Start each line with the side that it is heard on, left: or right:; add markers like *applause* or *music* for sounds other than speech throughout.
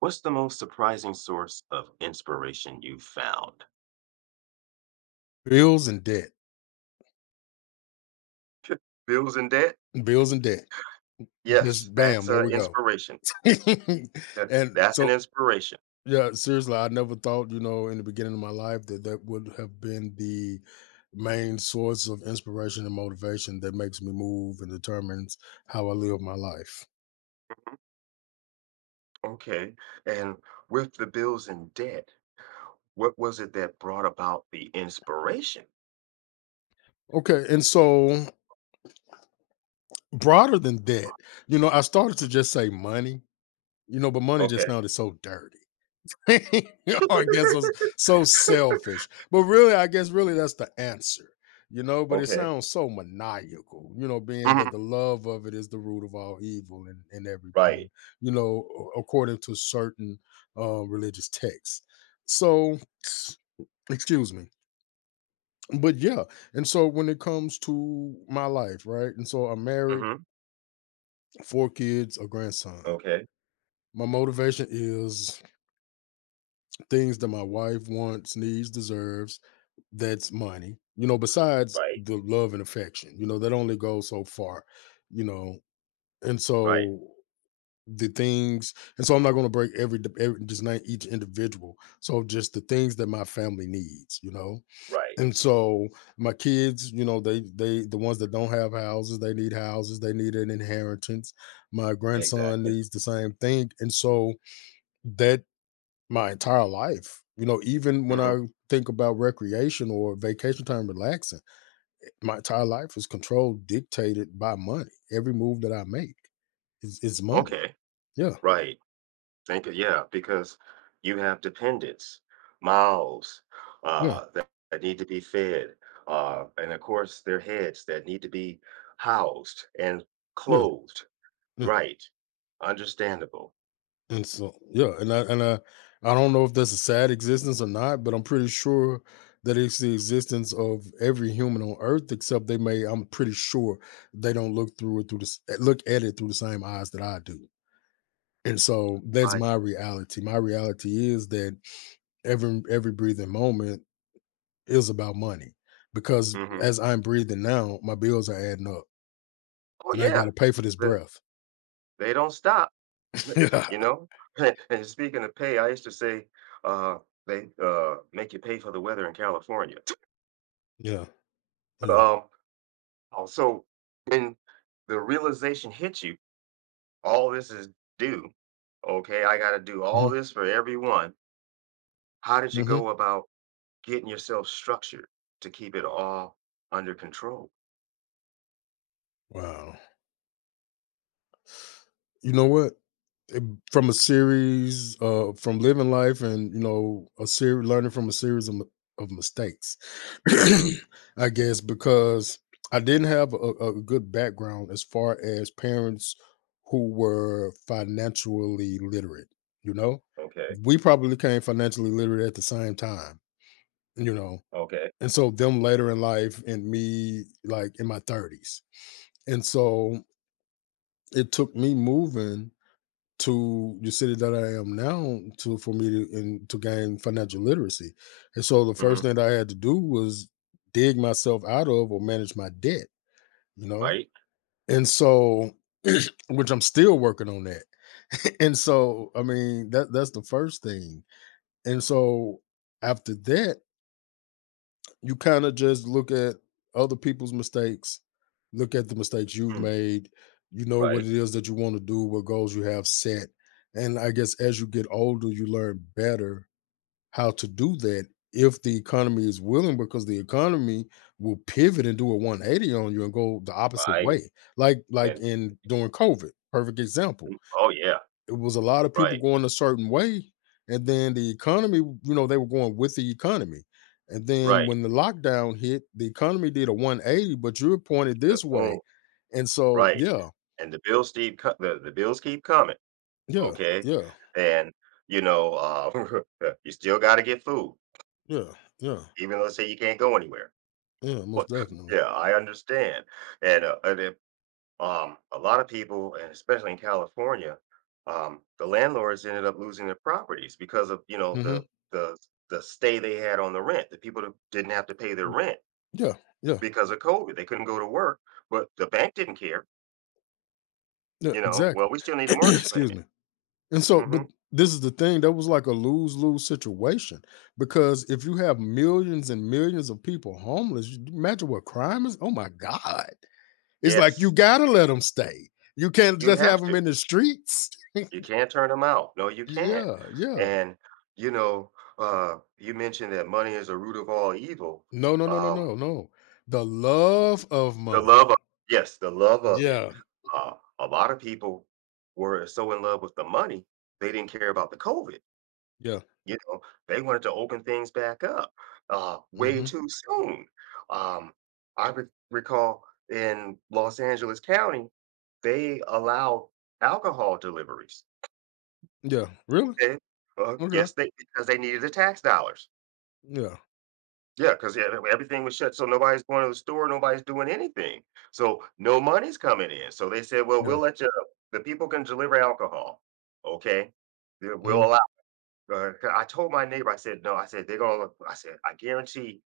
right: What's the most surprising source of inspiration you've found?
left: Bills and debt,
right: Bills and debt?
left: bills and debt.
right: Yes,
left: Just bam,
right: that's
left: there
right: an
left: we go.
right: inspiration.
left: *laughs*
right: That
left: And
right: that's an
left: so
right: inspiration.
left: yeah, seriously, I never thought, you know, in the beginning of my life that that would have been the main source of inspiration and motivation that makes me move and determines how I live my life.
right: Mhm. Okay, and with the bills and debt, what was it that brought about the inspiration?
left: Okay, and so broader than that, you know, I started to just say money, you know, but money just
right: Okay.
left: sounded so dirty. *laughs* I guess it's
right: *laughs*
left: so selfish. But really, I guess really that's the answer, you know. But it
right: Okay.
left: sounds so maniacal, you know, being
right: Mhm.
left: that the love of it is the root of all evil and everything,
right: Right.
left: you know, according to certain religious texts. So, *sniffs* excuse me. But yeah, and so when it comes to my life, right? And so I'm married,
right: Mhm.
left: four kids, a grandson.
right: Okay.
left: My motivation is things that my wife wants, needs, deserves. That's money. You know, besides
right: Right.
left: the love and affection, you know, that only goes so far, you know. And
right: Right.
left: so the things and so I'm not going to break every just name each individual. So just the things that my family needs, you know.
right: Right.
left: And so my kids, you know, they the ones that don't have houses, they need an inheritance. My grandson
right: Exactly.
left: needs the same thing. And so that my entire life, you know, even when
right: Mhm.
left: I think about recreation or vacation time relaxing my entire life is controlled, dictated by money. Every move that I make is money.
right: Okay.
left: Yeah,
right: Right. Thank you. Yeah, because you have dependents, mouths
left: yeah,
right: that need to be fed, and of course their heads that need to be housed and
left: yeah,
right: clothed.
left: yeah.
right: Right, understandable.
left: And so, yeah, and I don't know if that's a sad existence or not, but I'm pretty sure that it's the existence of every human on Earth, except they may. I'm pretty sure they don't look through it through the look at it through the same eyes that I do. And so that's
right: I,
left: my reality. My reality is that every breathing moment It about money because
right: mhm.
left: as I'm breathing now, my bills are adding up,
right: Oh
left: and I
right: yeah,
left: gotta pay for this
right: the,
left: breath.
right: they don't stop. *laughs*
left: *laughs* Yeah,
right: You know. *laughs* And speaking of pay, I used to say uh, they make you pay for the weather in California.
left: yeah,
right: *laughs*
left: yeah.
right: um, Also, when the realization hits you all this is due. Okay, I got to do
left: Mhm,
right: all this for everyone. How did you
left: mhm.
right: go about getting yourself structured to keep it all under control?
left: Wow. You know what? Eh, from a series, from living life and, you know, a series learning from a series of m of mistakes, *clears throat*
right: Hmm.
left: I guess, because I didn't have a good background as far as parents who were financially literate, you know?
right: Okay.
left: We probably became financially literate at the same time, you know?
right: Okay.
left: And so them later in life and me, like, in my 30s, and so it took me moving to the city that I am now to for me to and to gain financial literacy. And so the
right: Hmm.
left: first thing that I had to do was dig myself out of or manage my debt, you know?
right: Right.
left: And so *clears throat* which I'm still working on that. *laughs* And so I mean that that's the first thing. And so after that you kinda just look at other people's mistakes, look at the mistakes you've
right: Mm.
left: made, you know what
right: Right.
left: it is that you wanna do, what goals you have set, and I guess as you get older, you learn better how to do that if the economy is willing, because the economy will pivot and do a 180 on you and go the opposite
right: Right.
left: way, like
right: And
left: in during COVID, perfect example.
right: mm, oh yeah.
left: It was a lot of people
right: Right.
left: going a certain way, and then the economy, you know, they were going with the economy. And then
right: Right.
left: when the lockdown hit, the economy did a 180, but you're pointed this way.
right: Oh
left: And so,
right: right.
left: yeah,
right: And the bills keep the bills keep coming.
left: yeah,
right: Okay,
left: yeah,
right: and you know uh, *laughs* you still got to get food,
left: yeah, yeah,
right: even let's say you can't go anywhere.
left: yeah,
right: Well,
left: most
right: *laughs*
left: definitely.
right: yeah, I understand, and if, a lot of people, and especially in California, the landlords ended up losing their properties because of,
left: Hmm.
right: the the stay they had on the rent. The people that didn't have to pay their rent
left: Yeah, yeah,
right: because of COVID. They couldn't go to work, but the bank didn't care.
left: yeah,
right: You know, well,
left: exactly.
right: we still
left: *clears throat*
right: need a mortgage
left: Excuse
right: payment.
left: me. And so, but
right: Hmm.
left: this is the thing that was like a lose lose situation because if you have millions and millions of people homeless, imagine what crime is. Oh my God. It's like you
right: Yes,
left: gotta let them stay. You can't
right: you
left: just
right: have
left: have them
right: to.
left: in the streets. *laughs*
right: You can't turn them out. No, you can't.
left: Yeah, yeah.
right: And you know, you mentioned that money is the root of all evil.
left: No, no, no, no,
right: Um,
left: no, no. The love of
right: The
left: money.
right: love of, yes, the love of it.
left: Yeah,
right: Uh, a lot of people were so in love with the money, they didn't care about the COVID,
left: yeah.
right: you know? They wanted to open things back up, way
left: Mhm.
right: too soon. Um, I re recall in Los Angeles County, they allowed alcohol deliveries,
left: Yeah. Really?
right: okay?
left: Okay.
right: Yes, they because they needed the tax dollars.
left: Yeah,
right: Yeah, because yeah, everything was shut, so nobody's going to the store, nobody's doing anything. So no money's coming in. So they said, "Well, we'll
left: yeah.
right: let you. The people can deliver alcohol, okay? We'll
left: Mhm.
right: allow." 'Cause I told my neighbor, I said, "No," I said, "They're gonna." I said, "I guarantee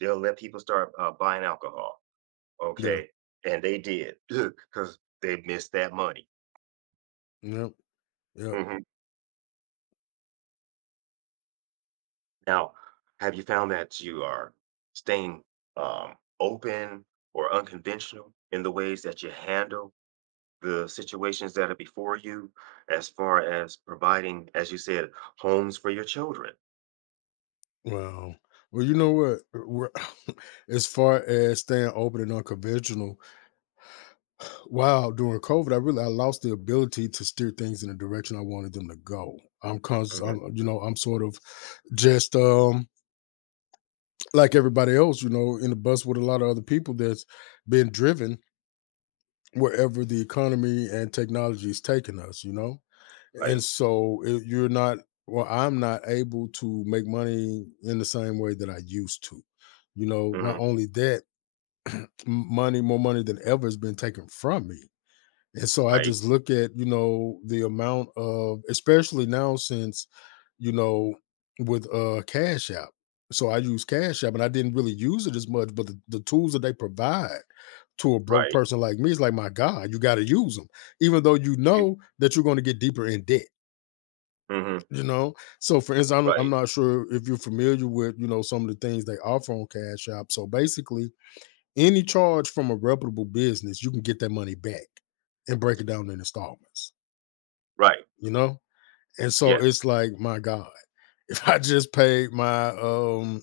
right: they'll let people start buying alcohol,
left: Yeah.
right: okay?" And they did *laughs* *clears throat* because they missed that money.
left: Yep, yep.
right: Mhm. Now, have you found that you are staying open or unconventional in the ways that you handle the situations that are before you as far as providing, as you said, homes for your children.
left: Wow. Well, you know what? We're *laughs* as far as staying open and unconventional, wow, during COVID, I really I lost the ability to steer things in the direction I wanted them to go. I'm conscious,
right: Mhm.
left: I'm, you know, I'm sort of just like everybody else, you know, in the bus with a lot of other people that's been driven wherever the economy and technology is taking us, you know? And
right: Right.
left: so it, you're not, well, I'm not able to make money in the same way that I used to. You know, not
right: Hmm.
left: only that, money, more money than ever has been taken from me. And so I
right: Right.
left: just look at, you know, the amount of especially now since, you know, with Cash App. So I use Cash App and I didn't really use it as much, but the tools that they provide to a broke
right: Right.
left: person like me is like, my God, you got to use them, even though you
right: You,
left: know that you're going to get deeper in debt.
right: hmm.
left: You know, so for instance, I'm
right: Right.
left: not sure if you're familiar with you know some of the things they offer on Cash App. So basically, any charge from a reputable business, you can get that money back and break it down in installments.
right: Right.
left: You know? And so
right: Yes.
left: it's like, my God, *laughs* if I just paid my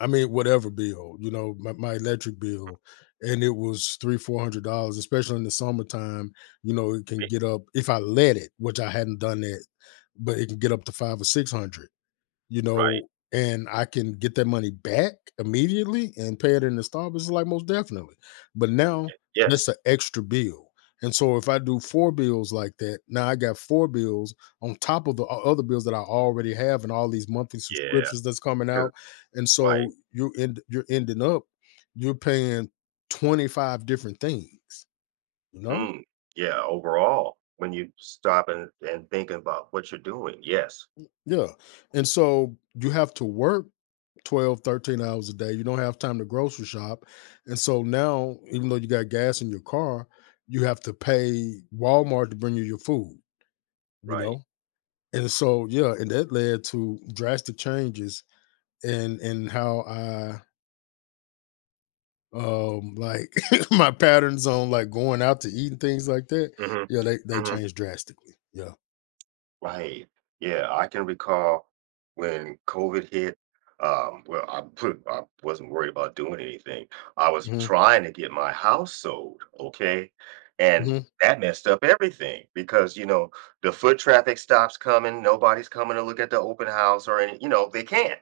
left: I mean, whatever bill, you know, my electric bill, and it was three, $400, especially in the summertime, you know, it can
right: eh,
left: get up if I let it, which I hadn't done that, but it can get up to five or six hundred you
right: Right.
left: know, and I can get that money back immediately and pay it in installments, like most definitely. But now that's
right: Yes.
left: an extra bill. And so if I do four bills like that, now I got four bills on top of the other bills that I already have and all these monthly
right: Yeah.
left: subscriptions that's coming
right: 'Cause-
left: out. And so
right: right.
left: you're ending up, you're paying 25 different things, you know?
right: Mm, yeah. Overall, when you stop and think about what you're doing. Yes.
left: Yeah. And so you have to work 12, 13 hours a day. You don't have time to grocery shop. And so now, even though you got gas in your car, you have to pay Walmart to bring you your food, you
right: Right.
left: know? And so, yeah, and that led to drastic changes in how I like *laughs* my patterns on like going out to eat and things like that.
right: Hmm.
left: Yeah, they
right: Hmm.
left: changed drastically. Yeah.
right: Right. Yeah, I can recall when COVID hit, well, I wasn't worried about doing anything. I was
left: Hmm.
right: trying to get my house sold, okay? And
left: Hmm.
right: that messed up everything because, the foot traffic stops coming, nobody's coming to look at the open house or any, they can't,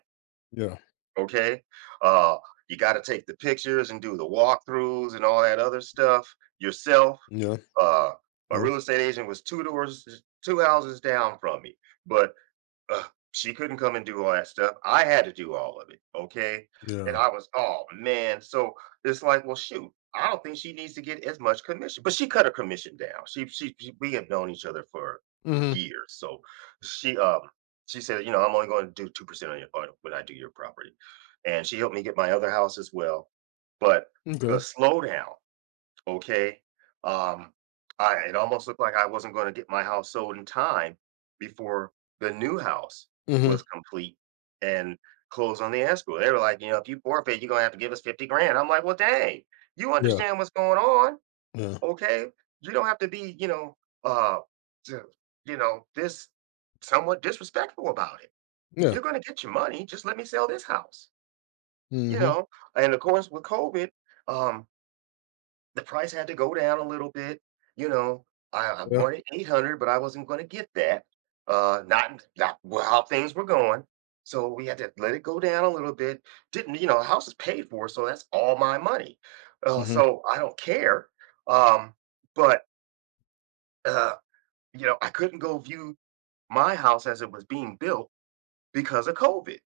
left: Yeah.
right: okay? Uh, you got to take the pictures and do the walkthroughs and all that other stuff yourself.
left: Yeah.
right: Uh, my
left: Yeah.
right: real estate agent was two doors, two houses down from me, but ugh, she couldn't come and do all that stuff. I had to do all of it, okay?
left: Yeah.
right: And I was, oh man. So it's like, well, shoot, I don't think she needs to get as much commission. But she cut her commission down. She We have known each other for
left: Hmm.
right: years. So she um she said, you know, I'm only going to do 2% on when I do your property. And she helped me get my other house as well. But the
left: Okay.
right: slowdown. Okay? Um, I It almost looked like I wasn't gonna get my house sold in time before the new house
left: Hmm.
right: was complete and closed on the escrow. They were like, "You know, if you forfeit, you're gonna have to give us 50 grand." I'm like, "Well, dang, you
left: Yeah.
right: understand what's going on,
left: Yeah.
right: okay? You don't have to be, uh, t- this somewhat disrespectful about it.
left: Yeah.
right: You're gonna get your money. Just let me sell this house." You
left: Mhm.
right: know, and of course with COVID, um, the price had to go down a little bit, you know, I
left: Yeah.
right: wanted 800, but I wasn't gonna get that, uh, not not well, how things were going, so we had to let it go down a little bit, didn't you know, the house is paid for, so that's all my money,
left: Mhm.
right: so I don't care, um, but, uh, you know, I couldn't go view my house as it was being built because of COVID,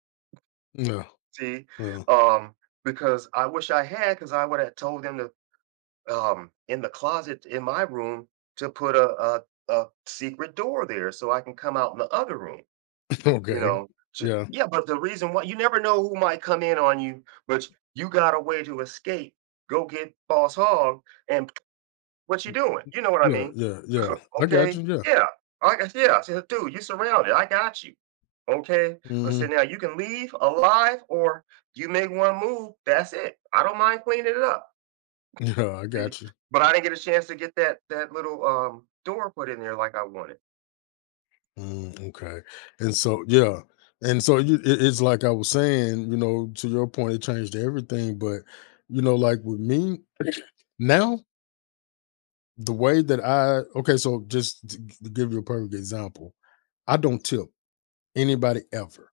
left: Yeah.
right: see,
left: Yeah.
right: um, because I wish I had, because I would have told them to in the closet in my room to put a secret door there so I can come out in the other room.
left: *laughs*
right: You
left: Okay.
right: know,
left: Yeah.
right: yeah. But the reason why you never know who might come in on you, but you got a way to escape. Go get Boss Hog and what you doing? You know what I
left: Yeah.
right: mean?
left: Yeah. Yeah. I got
right: Okay,
left: you. Yeah.
right: yeah. I guess yeah. I said, dude, you surrounded. I got you. Okay. I said,
left: Mhm. *laughs*
right: now you can leave alive or you make one move. That's it. I don't mind cleaning it up.
left: Yeah. I
right: See,
left: got you.
right: but I didn't get a chance to get that little, door put in there like I wanted.
left: Mm, okay. And so, yeah. And so, it's like I was saying, you know, to your point, it changed everything. But, you know, like with me *clears throat* now, the way that I, okay, so just to to give you a perfect example, I don't tip anybody ever.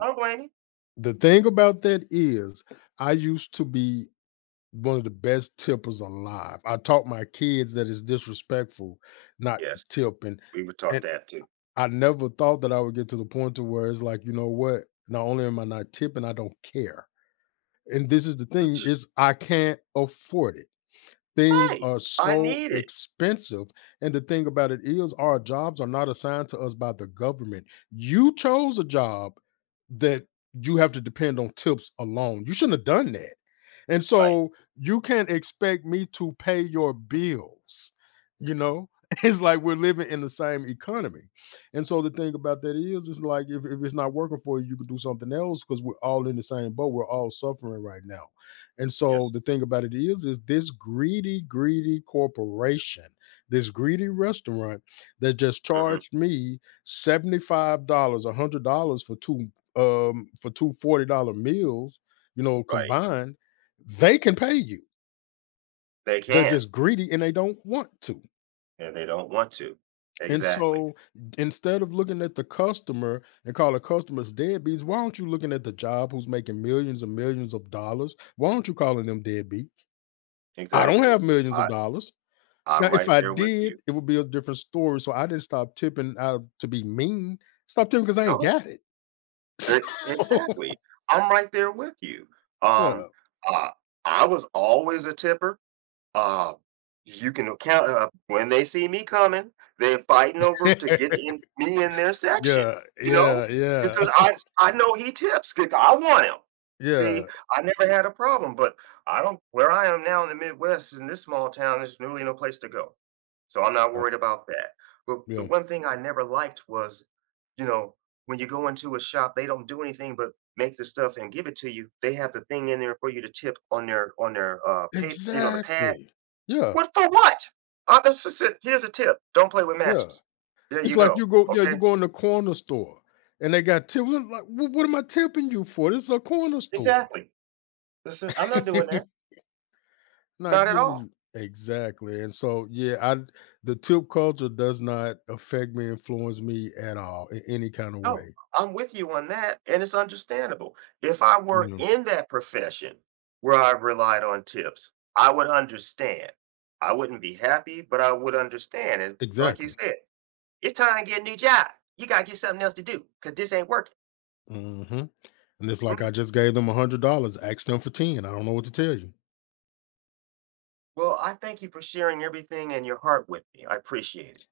right: I don't blame you.
left: the thing about that is, I used to be one of the best tippers alive. I taught my kids that it's disrespectful not to
right: Yes,
left: tip, and
right: we were taught
left: and
right: that too.
left: I never thought that I would get to the point to where it's like, you know what? Not only am I not tipping, I don't care. And this is the thing
right: Which
left: is I can't afford it. Things
right: Right,
left: are
right: I
left: so
right: need it.
left: expensive, and the thing about it is our jobs are not assigned to us by the government. You chose a job that you have to depend on tips alone. You shouldn't have done that. And
right: Right.
left: so you can't expect me to pay your bills, you know? *laughs* It's like we're living in the same economy. And so the thing about that is it's like if it's not working for you, you could do something else because we're all in the same boat. We're all suffering right now. And so
right: Yes.
left: the thing about it is this greedy, greedy corporation, this greedy restaurant that just
right: Mhm.
left: charged me $75, dollars, a $100 for two for $2 meals, you know,
right: Right.
left: combined, they can pay you.
right: They
left: They're
right: can,
left: just greedy and they don't want to.
right: and they don't want to.
left: And
right: Exactly,
left: so instead of looking at the customer and call a customer's deadbeats, why aren't you looking at the job who's making millions and millions of dollars? Why aren't you calling them deadbeats? I don't
right: exactly.
left: have millions of
right: I
left: dollars. Now,
right: I'm
left: if
right: right
left: I
right: there with
left: did,
right: you.
left: it would be a different story, so I didn't stop tipping out of to be mean. Stop tipping because I ain't
right: Oh,
left: got it. *laughs*
right: e
left: So,
right: exactly. I'm right there with you. Mhm.
left: yeah.
right: Uh, I was always a tipper. Uh, you can account when they see me coming, they're fighting over to get in
left: *laughs*
right: me in their section,
left: Yeah,
right: you know?
left: yeah, yeah,
right: Because I know he tips, 'cause I want him.
left: yeah,
right: See, I never had a problem, but I don't where I am now in the Midwest, in this small town, there's really no place to go. So I'm not
left: uh,
right: worried about that. But the
left: yeah.
right: one thing I never liked was, you know, when you go into a shop, they don't do anything but make the stuff and give it to you. They have the thing in there for you to tip on their paper, you know, the pad.
left: Exactly. Yeah,
right: What for what? Officer said, "Here's a tip, don't play with
left: yeah.
right: matches." There
left: It's
right: you
left: like
right: go,
left: you go yeah, you
right: okay?
left: go in the corner store, and they got tip like, "What am I tipping you for? This is a corner store."
right: Exactly. Listen, I'm not doing that,
left: *laughs* Not I
right: not at
left: get
right: all.
left: you. Exactly. And so, yeah, I the tip culture does not affect me, influence me at all in any kind of
right: No,
left: way.
right: I'm with you on that, and it's understandable. If I
left: You
right: were
left: know,
right: in that profession where I relied on tips, I would understand. I wouldn't be happy, but I would understand, and like you
left: exactly.
right: said, "It's time to get a new job. You gotta get something else to do because this ain't working."
left: Hmm. And it's like
right: Mhm.
left: I just gave them $100, asked them for 10. I don't know what to tell you.
right: Well, I thank you for sharing everything and your heart with me, I appreciate it.